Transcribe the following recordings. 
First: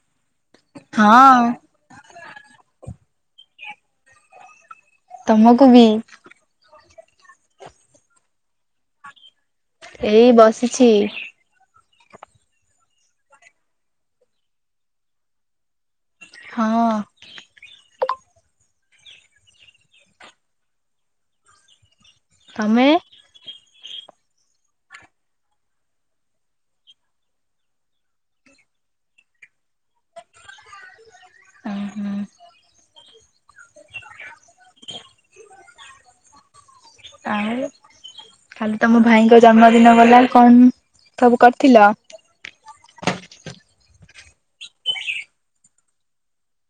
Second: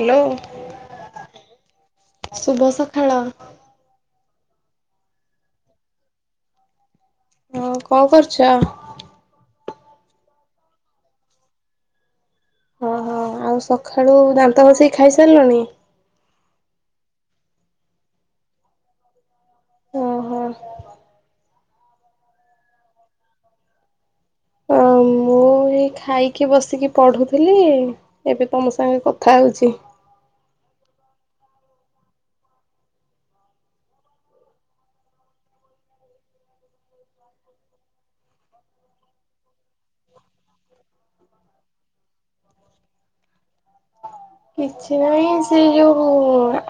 Hello ହଁ ଶୁଭସଖାଳ। ତମକୁ ବି। ହଁ କଣ କରୁଚ? ଏଇ ବସିଛି। ଓହୋ ଆଉ ସକାଳୁ ଦାନ୍ତ ଘସିକି ଖାଇ ସାରିଲୁଣି? ହଁ। ଓ ହୋ। ତମେ? ଓ ମୁଁ ମୁଁ ଏଇ ଖାଇକି ବସିକି ପଢୁଥିଲି ଏବେ ତମ ସାଙ୍ଗେ କଥା ହଉଚି। ଉଁ ହୁଁ। ଆଉ କାଲି ତମ ଭାଇଙ୍କ ଜନ୍ମଦିନ ଗଲାଣି କଣ ସବୁ କରିଥିଲ? କିଛି ନାହିଁ ସେ ଯୋଉ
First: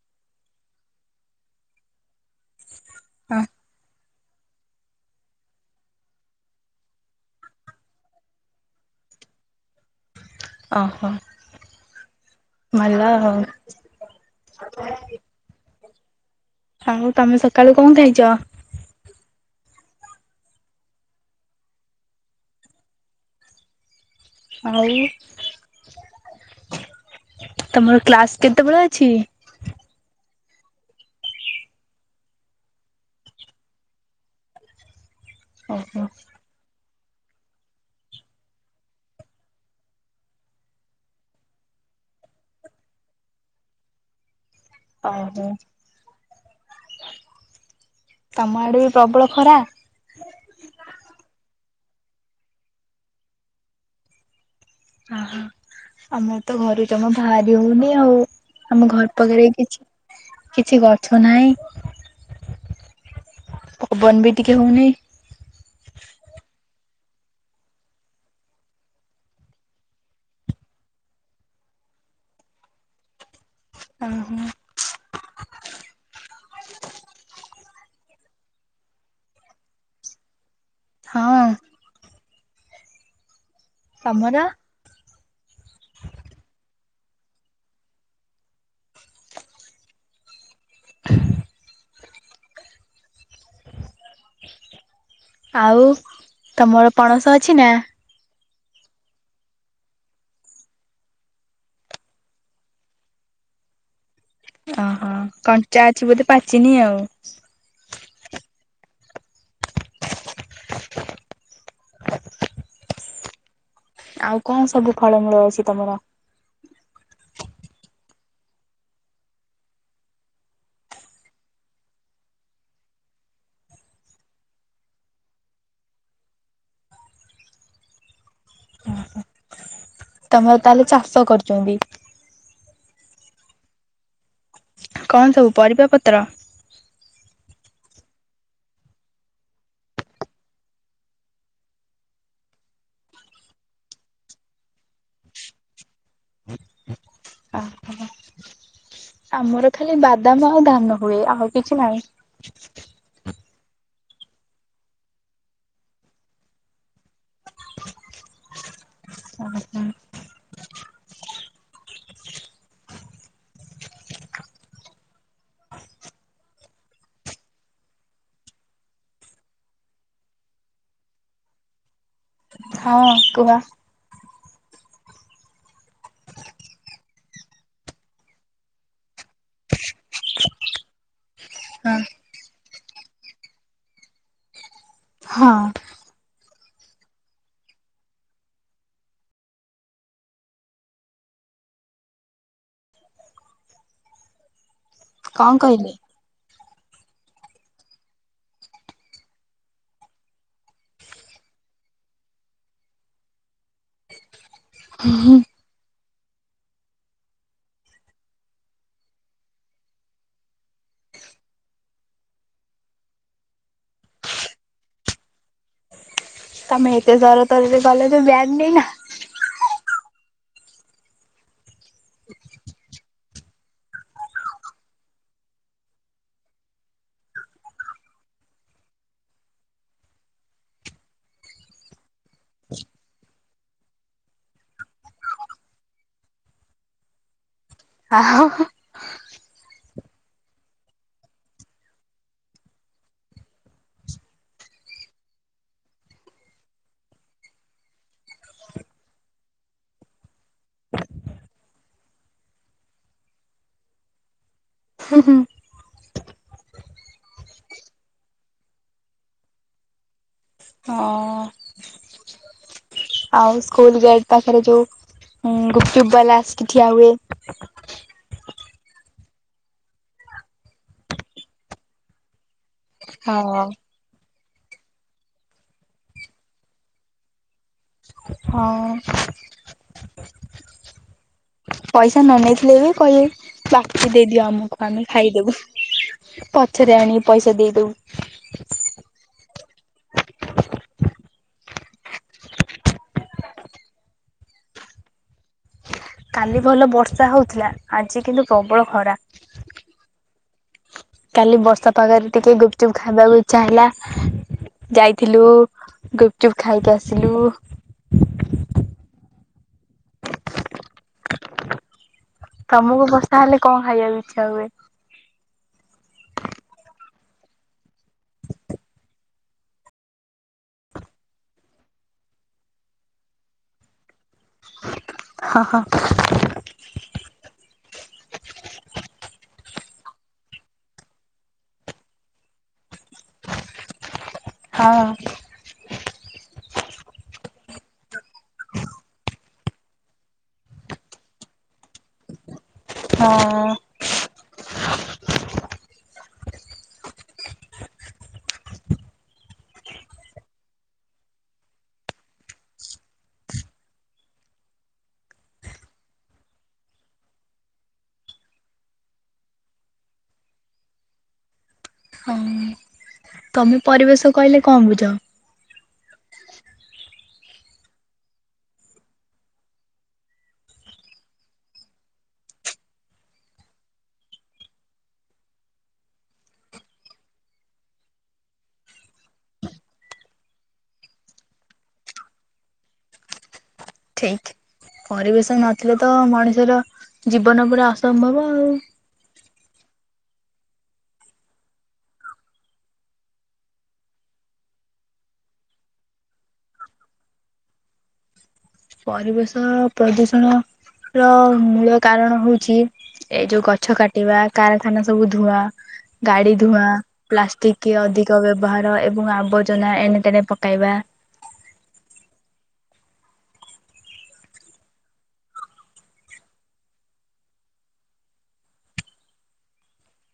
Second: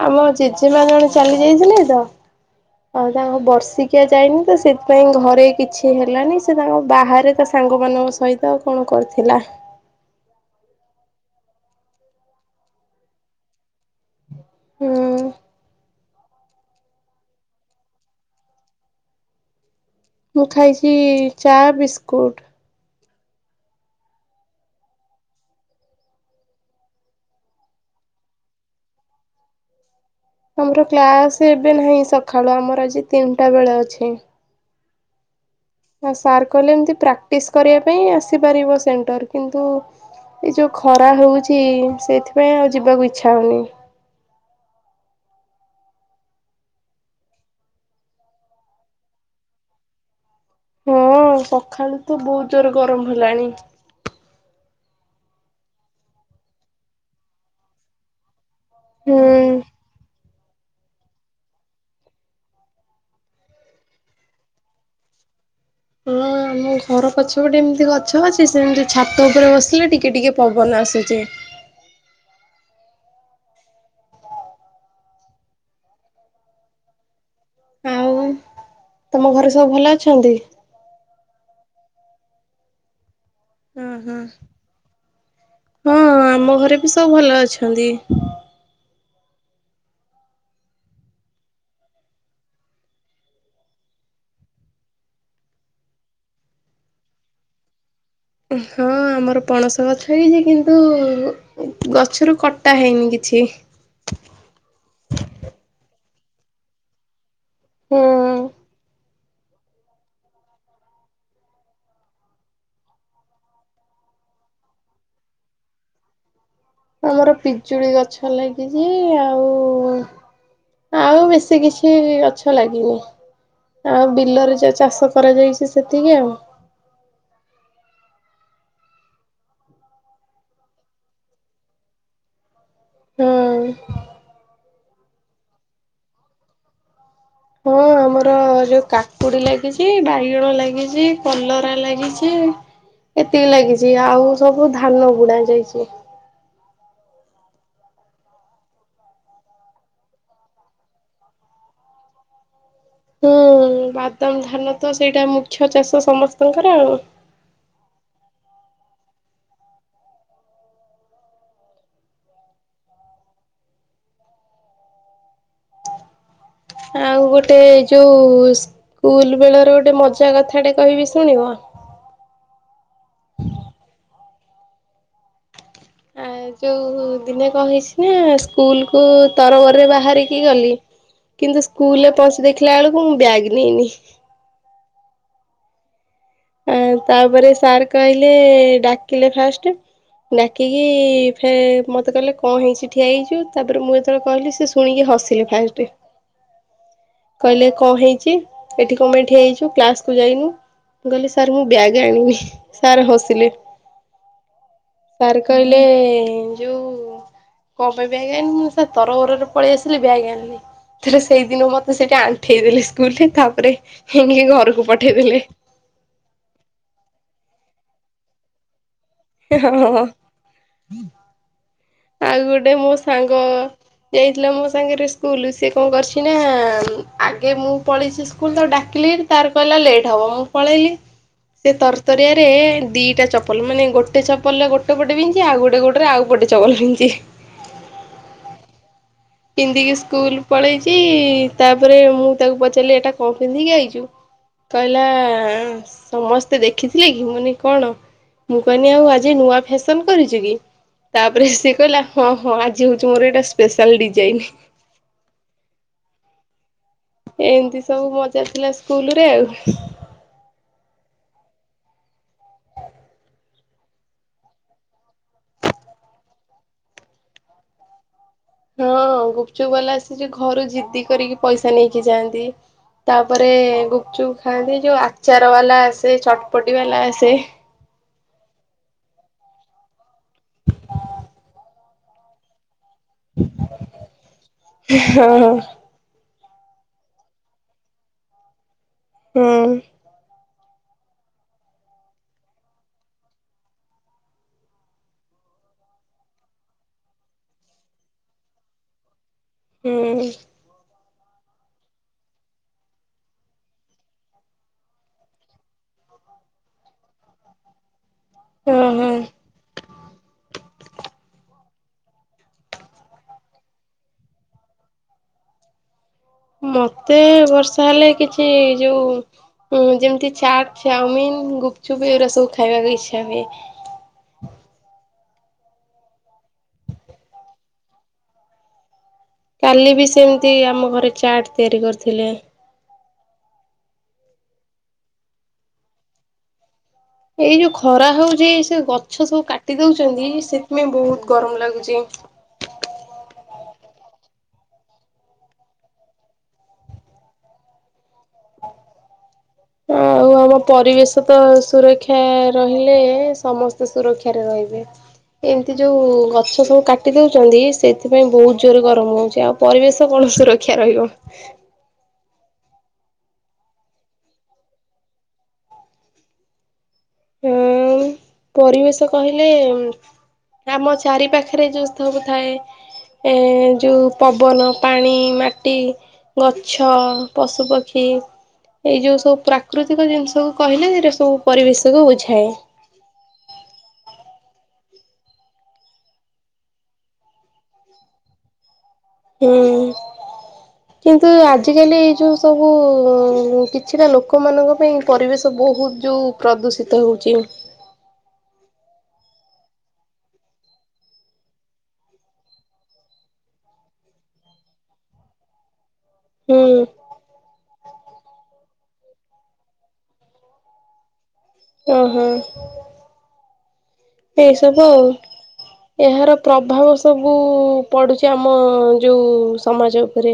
ଆମ ଜେଜେମା ଜଣେ ଚାଲି ଯାଇଥିଲେ ତ ଆଉ ତାଙ୍କ ବର୍ଷିକି ଖିଆ ଯାଇନି ତ ସେଥିପାଇଁ ଘରେ କିଛି ହେଲାନି ସେ ତାଙ୍କ ବାହାରେ ତା ସାଙ୍ଗମାନଙ୍କ ସହିତ କଣ କରିଥିଲା। ଓହୋ ଭଲ ଆଉ। ହୁଁ। ସାଙ୍ଗୁ ତାମେ ସକାଳୁ କଣ ଖାଇଚ? ମୁଁ ଖାଇଛି ଚା ବିିସ୍କୁୁଟ୍। ଆଉ ତମର କ୍ଲାସ କେତେବେଳେ ଅଛି? ଆମର କ୍ଲାସ ଏବେ ନାହିଁ ସକାଳୁ ଆମର ଆଜି ତିନିଟା ବେଳେ ଅଛି। ଓହୋ ହଁ ସାର୍ କହିଲେ ଏମତି ପ୍ରାକ୍ଟିସ୍ କରିବା ପାଇଁ ଆସିପାରିବ ସେଣ୍ଟର କିନ୍ତୁ ଏଇ ଯୋଉ ଖରା ହଉଛି ସେଇଥିପାଇଁ ଆଉ ଯିବାକୁ ଇଚ୍ଛା ହଉନି। ଓହୋ। ତମ ଆଡେ ବି ପ୍ରବଳ ଖରା। ହଁ ସଖାଳୁ ତ ବହୁତ ଜୋର ଗରମ ହେଲାଣି। ଅହୋ ଆମର ତ ଘରୁ ଜମା ବାହାରି ହଉନି ଆଉ। ଆମ ଘର୍ ହୁଁ। ପାଖରେ କିଛି କିଛି ଗଛ ନାହିଁ। ପବନ ବି ଟିକେ ହଉ ନିଇ। ହୁଁ। ଆମ ଘର ପଛପଟେ ଏମିତି ଗଛ ଅଛି ସେମିତି ଛାତ ଉପରେ ବସିଲେ ଟିକେ ଟିକେ ପବନ ଆସୁଚି। [inaudible] ଆଃହୋ। ଆଉ ତମ ଘରେ ସବୁ ଭଲ ଅଛନ୍ତି? ହଁ ହଁ ହଁ ତମର? ହଁ ଆମ ଘରେ ବି ସବୁ ଭଲ ଅଛନ୍ତି। ଆଉ ତମର ପଣସ ଅଛି ନା? ହଁ ଆମର ପଣସ ଗଛ ହେଇଚି କିନ୍ତୁ ଗଛରୁ କଟା ହେଇନି କିଛି। ଇ। ଓହୋ କଞ୍ଚା ଅଛି ବୋଧେ ପାଚିନି ଆଉ? ହୁଁ। ଆଉ କଣ ସବୁ ଫଳ ମୂଳ ଅଛି ତମର? ଆମର ପିଜୁଳି ଗଛ ଲାଗିଚି ଆଉ ଆଉ ବେଶୀ କିଛି ଗଛ ଲାଗିନି। ଆଉ ବିଲରେ ଯୋଉ ଚାଷ କରାଯାଇଚି ସେତିକି ଆଉ। ତମର ତାହେଲେ ଚାଷ କରଚନ୍ତି? ହୁଁ। କଣ ସବୁ ପରିବା ପତ୍ର? ହୁଁ। ଆମର ଯୋଉ କାକୁଡି ଲାଗିଚି ବାଇଗଣ ଲାଗିଚି କଲରା ଲାଗିଚି। ଏତିକି ଲାଗିଚି ଆଉ ସବୁ ଧାନ ବୁଣା ଯାଇଚି। ଆ ହୋ। ଆମର ଖାଲି ବାଦାମ ଆଉ ଧାନ ହୁଏ ଆଉ କିଛି ନାହିଁ। ହୁଁ ବାଦାମ ଧାନ ତ ସେଇଟା ମୁଖ୍ୟ ଚାଷ ସମସ୍ତଙ୍କର ଆଉ। [inaudible] ଆଉ ଗୋଟେ ଯୋଉ ସ୍କୁଲ ବେଳର ଗୋଟେ ମଜା କଥାଟେ କହିବି ଶୁଣିବ। ହଁ କୁହ। ଆଁ। ଯୋଉ ଦିନେ କଣ କହିଚି ନା ସ୍କୁଲ କୁ ତରବରରେ ବାହାରିକି ଗଲି। କିନ୍ତୁ ସ୍କୁଲରେ ପହଞ୍ଚି ଦେଖିଲା ଅଳକୁ ମୁଁ ବ୍ୟାଗ ନେଇନି। ହଁ ଆଁ ତାପରେ ସାର୍ କହିଲେ ଡାକିଲେ ଫାଷ୍ଟ ଟେ। ଡାକିକି ଫେ ମତେ କହିଲେ କଣ ହେଇଚି ଠିଆ ହେଇଚୁ ତାପରେ ମୁଁ ଯେତେବେଳେ କହିଲି ସେ ଶୁଣିକି ହସିଲେ କଣ ଫାଷ୍ଟ କହିଲି? କହିଲେ କଣ ହେଇଚି ଏଠି କଣ ପାଇଁ ଠିଆ ହେଇଚୁ କ୍ଲାସ କୁ ଯାଇନୁ? ମୁଁ କହିଲି ସାର୍ ମୁଁ ବ୍ୟାଗ ଆଣିନି ସାର୍ ହସିଲେ। ସାର୍ କହିଲେ ଯୋଉ କଁ ପାଇଁ ବ୍ୟାଗ୍ ଆଣିନୁ ସାର୍ ତରବରରେ ପଳେଇ ଆସିଲି ବ୍ୟାଗ୍ ଆଣିନି। ଥରେ ସେଇଦିନ ମତେ ସେଇଠି ଆଣ୍ଠେଇ ଦେଲେ ସ୍କୁଲରେ ତାପରେ ହେ ଗେଁ ଘରକୁ ପଠେଇଦେଲେ। ତମେ ଏତେ ତରତରରେ ଗଲେ ଯେ ବ୍ୟାଗ୍ ନେଇନ। ହଁ ଆଉ ଗୋଟେ ମୋ ସାଙ୍ଗ ଯାଇଥିଲା ମୋ ସାଙ୍ଗରେ ସ୍କୁଲ ସିଏ କଣ କରିଚି ନା ଆଗେ ମୁଁ ପଳେଇଚି ସ୍କୁଲ ତାକୁ ଡାକି ଲି ତାର କହିଲା ଲେଟ୍ ହବ ମୁଁ ପଳେଇଲି। ସେ ତରତରିଆରେ ଦିଟା ଚପଲ ମାନେ ଗୋଟେ ଚପଲ ରେ ଗୋଟେ ପଟେ ପିନ୍ଧିଚି ଆଉ ଗୋଟେ ଗୋଡରେ ଆଉ ପଟେ ଚପଲ ପିଞ୍ଚି ଆହୋ ପିନ୍ଧିକି ସ୍କୁଲ ପଳେଇଚି ତାପରେ ମୁଁ ତାକୁ ପଚାରିଲି ଏଟା କଣ ପିନ୍ଧିକି ଆଇଚୁ? କହିଲା ସମସ୍ତେ ଦେଖିଥିଲେ କି ମୁଁ କହିଲି କଣ? ମୁଁ କହିନି ଆଉ ଆଜି ନୂଆ ଫ୍ୟାସନ କରିଚୁ କି? ତାପରେ ସିଏ କହିଲା ହଁ ହଁ ଆଜି ହଉଚି ମୋର ଏଇଟା ସ୍ପେଶାଲ ଡିଜାଇନ। ହୁଁ ହୁଁ। ଏମିତି ସବୁ ମଜା ଥିଲା ସ୍କୁଲ ରେ ଆଉ। ହଁ ଆଉ ସ୍କୁଲ ଗେଟ୍ ପାଖରେ ଯୋଉ ହୁଁ ଗୁପଚୁପ ବାଲା ଆସିକି ଠିଆ ହୁଏ। ହଁ ଗୁପଚୁପ ବାଲା ଆସିଚି ଘରୁ ଜିଦ୍ଦି କରିକି ପଇସା ନେଇକି ଯାଆନ୍ତି। ତାପରେ ହଁ। ଗୁପଚୁପ ଖାଆନ୍ତି ଯୋଉ ଆଚାର ବାଲା ଆସେ ଚଟପଟି ବାଲା ଆସେ। ହଉ ପଇସା ନ ନେଇଥିଲେ ବି କହିଲେ ବାକି ଦେଇଦିଅ ଆମକୁ ଆମେ ହଁ ଖାଇଦେବୁ। ପଛରେ ଆଣିକି ପଇସା ଦେଇଦଉ। ହୁଁ କାଲି ଭଲ ବର୍ଷା ହଉଥିଲା ଆଜି କିନ୍ତୁ ପ୍ରବଳ ଖରା। ହୁଁ କାଲି ବର୍ଷା ପାଗରେ ଟିକେ ଗୁପଚୁପ ଖାଇବାକୁ ଇଚ୍ଛା ହେଲା। ଯାଇଥିଲୁ ଗୁପଚୁପ ଖାଇକି ଆସିଲୁ। ହଁ ହଁ ତମକୁ ବର୍ଷା ହେଲେ କଣ ଖାଇବାକୁ ଇଚ୍ଛା ହୁଏ? ମତେ ବର୍ଷା ହେଲେ କିଛି ଯୋଉ ଯେମିତି ଚାଟ୍ ଚାଉମିନ୍ ଗୁପଚୁପ ଏଉରା ସବୁ ଖାଇବାକୁ ଇଚ୍ଛା ହୁଏ। ହଁ ହଁ କାଲି ବି ସେମିତି ଆମ ଘରେ ଚାଟ୍ ତିଆରି କରିଥିଲେ। ହଁ ଏଇ ଯୋଉ ଖରା ହୋଉଛି ସେ ଗଛ ସବୁ କାଟି ଦୋଉଛନ୍ତି ସେଥିପାଇଁ ବହୁତ ଗରମ ଲାଗୁଛି। [inaudible] ହଁ ଆଉ ଆମ ପରିବେଶ ତ ସୁରକ୍ଷା ରହିଲେ ସମସ୍ତେ ସୁରକ୍ଷାରେ ରହିବେ। ଏମିତି ଯୋଉ ଗଛ ସବୁ କାଟି ଦୋଉଛନ୍ତି ସେଥିପାଇଁ ବହୁତ ଜୋରେ ଗରମ ହଉଛି ଆଉ ପରିବେଶ କଣ ସୁରକ୍ଷା ରହିବ। ହଁ ତମେ ପରିବେଶ କହିଲେ କଣ ବୁଝ? ହଁ ପରିବେଶ କହିଲେ ଆମ ଚାରି ପାଖରେ ଯୋଉ ସବୁ ଥାଏ। ଏ ଯୋଉ ପବନ ପାଣି ମାଟି ଗଛ ପଶୁପକ୍ଷୀ। ଏଇ ଯୋଉ ସବୁ ପ୍ରାକୃତିକ ଜିନ୍ସକୁ କହିଲେ ଏଇରା ସବୁ ପରିବେଶ ସ କୁ ବୁଝାଏ। ଠିକ୍। ପରିବେଶ ନଥିଲେ ତ ମଣିଷର ଜୀବନ ପୁରା ଅସମ୍ଭବ ଆଉ। ହୁଁ। କିନ୍ତୁ ଆଜିକାଲି ଏଇ ଯଉ ସବୁ ଉଁ କିଛିଟା ଲୋକମାନଙ୍କ ପାଇଁ ପରିବେଶ ବହୁତ ଯୋଉ ପ୍ରଦୂଷିତ ହେଉଚି। ପରିବେଶ ପ୍ରଦୂଷଣ ର ମୂଳ କାରଣ ହଉଚି ଏଇ ଯୋଉ ଗଛ କାଟିବା କାରଖାନା ସବୁ ଧୁଆ। ଗାଡି ହୁଁ ଧୂଆଁ ପ୍ଲାଷ୍ଟିକ୍ କି ଅଧିକ ବ୍ୟବହାର ଏ [inaudible] ଆବର୍ଜନା ଏଣେତେଣେ ପକାଇବା। ଓହୋଃ। ଏଇ ସବୁ ଆଉ। ଏହାର ପ୍ରଭାବ ସବୁ ପଡୁଚି ଆମ ଯୋଉ ସମାଜ ଉପରେ।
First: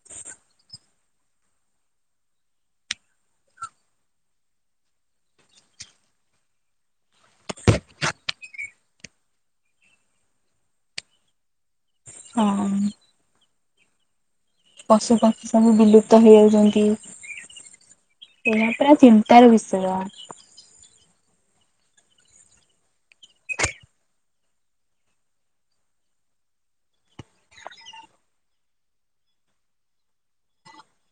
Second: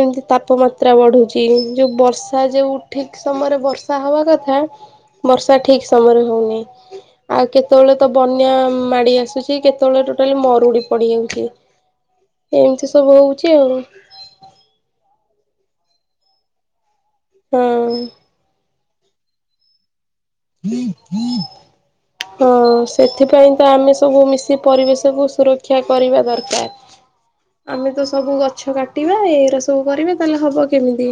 ଏମିତି ତାପମାତ୍ରା ବଢୁଛି ଯୋଉ ବର୍ଷା ଯୋଉ ଠିକ୍ ସମୟରେ ବର୍ଷା ହବା କଥା ବର୍ଷା ଠିକ୍ ସମୟରେ ହଉନି ଆଉ କେ କେତବେଳେ ତ ବନ୍ୟା ମାଡି ଆସୁଚି କେତେବେଳେ ଟୋଟାଲି ମରୁଡି ପଡିଯାଉଚି। ହଁ ଏମିତି ସବୁ ହଉଚି ଆଉ। ପଶୁ ପକ୍ଷୀ ସବୁ ବିଲୁପ୍ତ ହେଇଯାଉଚନ୍ତି। ହଁ। ପୁରା ଚିନ୍ତାର ବିଷୟ। [inaudible] ହଁ ସେଥିପାଇଁ ତ ଆମେ ସବୁ ମିଶି ପରିବେଶକୁୁ ସୁରକ୍ଷା କରିବା ଦରକାର। ଆମେ ତ ସବୁ ଗଛ କାଟିବା ଏରା ସବୁ କରିବା ତାହେଲେ ହବ କେମିତି।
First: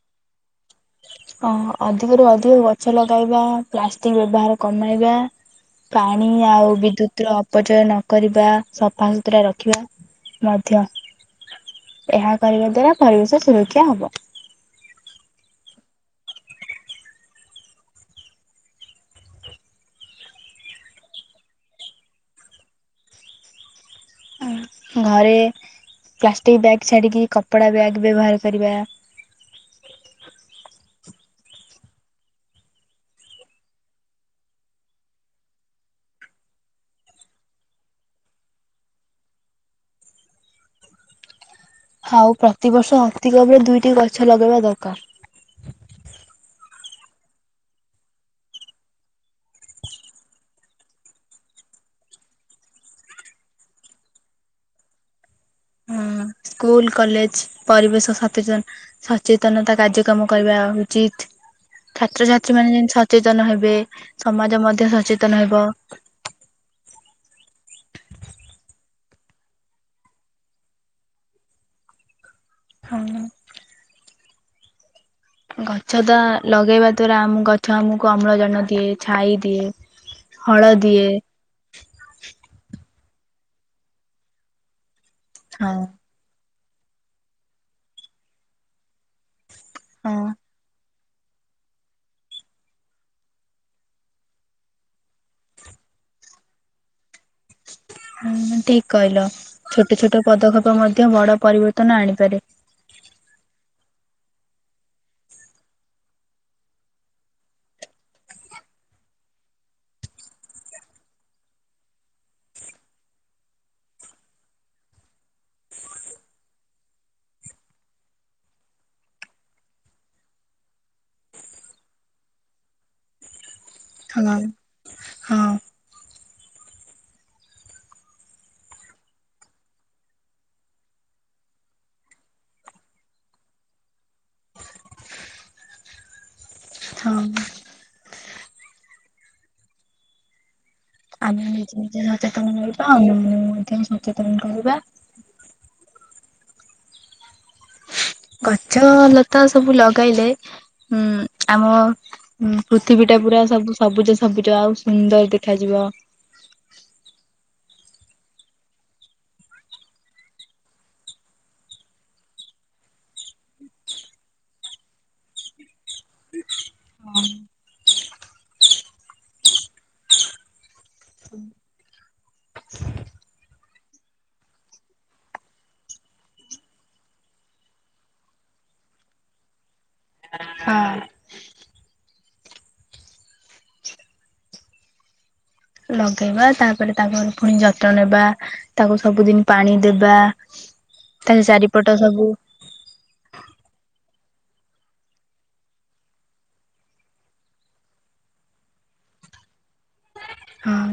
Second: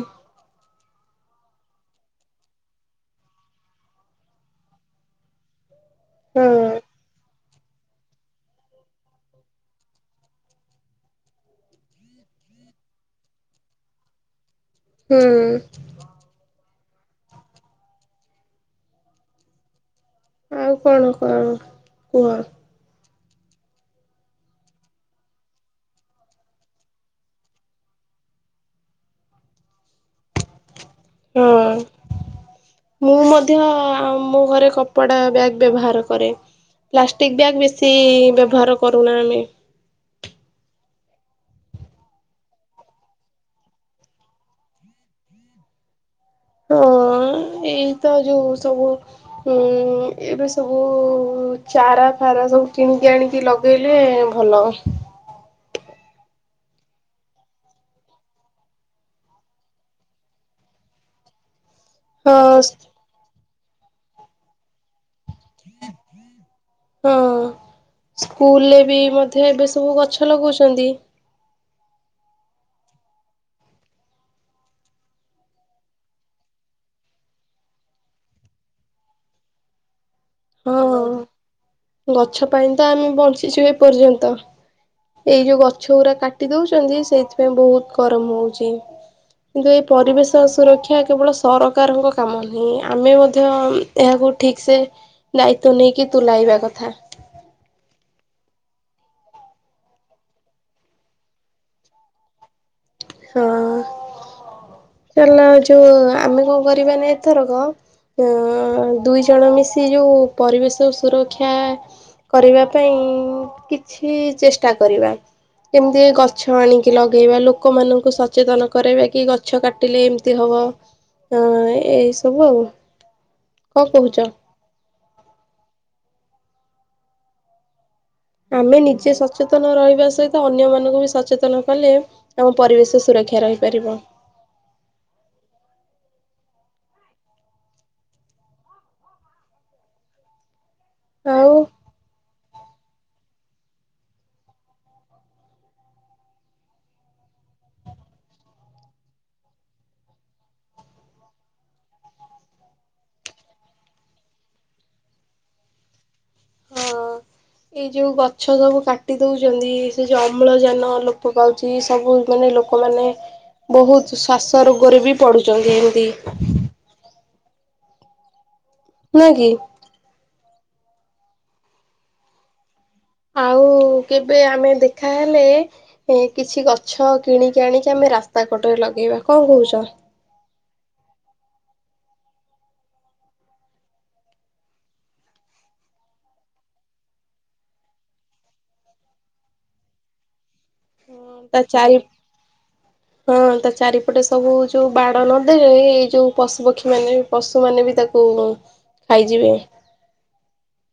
ଅ ଅଧିକରୁୁ ଅଧିକ ଗଛ ଲଗାଇବା, ପ୍ଲାଷ୍ଟିକ୍ ବ୍ୟବହାର କମାଇବା। ପାଣି ହଁ ଆଉ ବିଦ୍ୟୁତର ଉପଚୟ ନକରିବା, ସଫା ସୁତୁରା ରଖିବା ମଧ୍ୟ। ଏହା କରିବା ଦ୍ଵାରା ପରିବେଶ ସୁରକ୍ଷା ହବ। ଉଁ-ଉଁ -ଉଁ ଆଉ କଣ କଣ କୁହ? ଘରେ ପ୍ଲାଷ୍ଟିକ୍ ବ୍ୟାଗ୍ ଛାଡିକି କପଡା ବ୍ୟାଗ୍ ବ୍ୟବହାର କରିବା। ଉଁ-ଉଁ-ଉଁ ମୁଁ ମଧ୍ୟ ଆ-ଆ ଆମ ଘରେ କପଡ଼ା ବ୍ୟାଗ୍ ବ୍ୟବହାର କରେ। ପ୍ଲାଷ୍ଟିକ୍ ବ୍ୟାଗ୍ ବେଶୀ ବ୍ୟବହାର କରୁନା ଆମେ। ହାଉ ପ୍ରତିବର୍ଷ ଅତିକମ୍ ରେ ଦୁଇଟି ଗଛ ଲଗେଇବା ଦରକାର୍। [unintelligible] ଏଇତ ଯୋଉ ସବୁ ଉଁ ଏବେ ସବୁ ଚାରାଫାରା ସବୁ କିଣିକି ଆଣିକି ଲଗେଇଲେ ଭଲ। ହୁଁ ସ୍କୁଲ କଲେଜ୍ ପରିବେଶ ସତେଚନ୍ ସଚେତନତା କାଯ୍ୟକ୍ରମ କରିବା ଉଚିତ। ଛାତ୍ରଛାତ୍ରୀ ହଁ ମାନେ ଯେମତି ସଚେତନ ହେବେ ସମାଜ ମଧ୍ୟ ସଚେତ୍ ହଁ ସ୍କୁଲ୍ଏ ବି ମଧ୍ୟ ଏବେ ସବୁ ଗଛ ଲଗଉଛନ୍ତି। ହଁ। ଗଛ ତା ଲଗେଇବା ଦ୍ଵାରା ଆମୁ ଗଛ ଆମକୁ ଅମ୍ଳଜାନ ଦିଏ ଛାଇ ଦିଏ। ହଳ ଦିଏ ହଁଅ-ଅ-ଅ ଗଛ ପାଇଁ ତ ଆମେ ବଞ୍ଚିଛୁ ଏପର୍ଯ୍ୟନ୍ତ। ଏଇ ଯୋଉ ହଁ ଗଛଗୁରା କାଟି ଦଉଚନ୍ତି ସେଇଥିପାଇଁ ବହୁତ ଗରମ ହଉଚି। କିନ୍ତୁ ଏଇ ହଁ ପରିବେଶ ସୁରକ୍ଷା କେବଳ ସରକାରଙ୍କ କାମ ନୁହେଁ ଆମେ ମଧ୍ୟ ଏହାକୁ ଠିକସେ ଦାୟିତ୍ଵ ନେଇକି ତୁଲାଇବା କଥା। ହୁଁ ଠିକ୍ କହିଲ ଛୋଟ ଛୋଟ ପଦକ୍ଷେପ ମଧ୍ୟ ବଡ ପରିବର୍ତ୍ତନ ଆଣିପାରେ। ହଁଅ-ଅ ଚାଲ ଯୋଉ ଆମେ କଣ କରିବାନା ଏଥରକ ଅଁ-ଅଁ-ଅଁ ଦୁଇ ଜଣ ମିଶି ଯୋଉ ପରିବେଶ ସୁରକ୍ଷା କରିବା ପାଇଁଇଁ-ଇଁ କିଛି ଚେଷ୍ଟା କରିବା। କେମିତି ଗଛ ଆଣିକି ଲଗେଇବା ଲୋ ଲୋକମାନଙ୍କୁ ସଚେତନ କରାଇବା କି ଗଛ କାଟିଲେ ଏମିତି ହବ। ହୁଁ ଉଁ-ଉଁ ଏଇ ସବୁ ଆଉ। କଣ କହୁଛ? ହଁ ହଁ। ଆମେ ନିଜେ ସଚେତନ ରହିବା ସହିତ ଅନ୍ୟ ମାନଙ୍କୁ ବି ସଚେତନ କଲେ ଆମ ପରିବେଶ ସୁର ଅପେକ୍ଷା ରହିପାରିବ। ହଁ ହଉ [unintelligible] ସଚେତନ ରହିବା ଆଉ ମୁଁ ମଧ୍ୟ ସଚେତନ କରିବା। ଗଛ ଲତା ସବୁ ଲଗାଇଲେ ହୁଁ ଆମ ଉଁ ପୃଥିବୀ ଟା ପୁରା ସବୁ ସବୁଜ ସବୁଜ ଆଉ ସୁନ୍ଦର ଦେଖାଯିବ। ହଁ। ହଁ। ଏଇ ଯୋଉ ଗଛ ସବୁ କାଟି ଦଉଚନ୍ତି ସେ ଯୋଉ ଅମ୍ଳ ଯାନ ଲପ ପାଉଚି ସବୁ ମାନେ ହେ ଲୋକମାନେ ବହୁତ ଶ୍ଵାସ ରୋଗରେ ବି ପଢୁଚନ୍ତି ଏମିତି। ହଁ। ନୁ କିି। ଆଉ କେବେ ଆମେ ଦେଖାହଲେ ଏଁ କିଛି ଗଛ କିଣିକି ଆଣିକି ଆମେ ରାସ୍ତା କଡ଼ ରେ ଲଗେଇବା କଣ କହୁଚ? ଲଗେଇବା ତାପରେ ତାଙ୍କର ପୁଣି ଯତ୍ନ ନେବା ତାକୁ ସବୁଦିନ ପାଣି ଦେବା। ତା ଚାରିପଟ ସବୁ ହଁ ତା ଚାରିପଟେ ସବୁ ଯୋଉ ବାଡ ନଦେଲେ ଏଇ ଯୋଉ ପଶୁ ପକ୍ଷୀ ମାନେ ପଶୁମାନୋନେ ବି ତାକୁ ଖାଇଯିବେ। ହଁ।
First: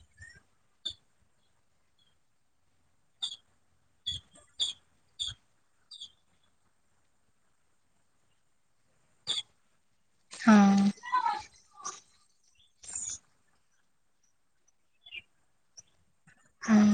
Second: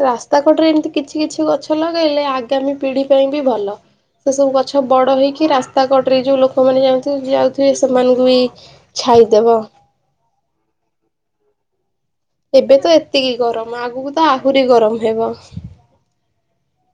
ରାସ୍ତା କଡ଼ରେ ଏମତି କିଛି କିଛି ଗଛ ଲଗେଇଲେ ଆଗାମୀ ପିଢି ପାଇଁ ବି ଭଲ। ସେ ସବୁ ଗଛ ବଡ ହେଇକି ରାସ୍ତା କଡରେ ଯୋଉ ଲୋକମାନୋନ ଯାଉଁ ଯାଉଥିବେ ସେମାନଙ୍କୁ ବିଛ ଛାଇଦବ। ହଁ। ଏବେ ତ ଏତିକି ଗରମ ଆଗକୁ ତ ଆହୁରି ଗରମ ହେବ। ହଁ।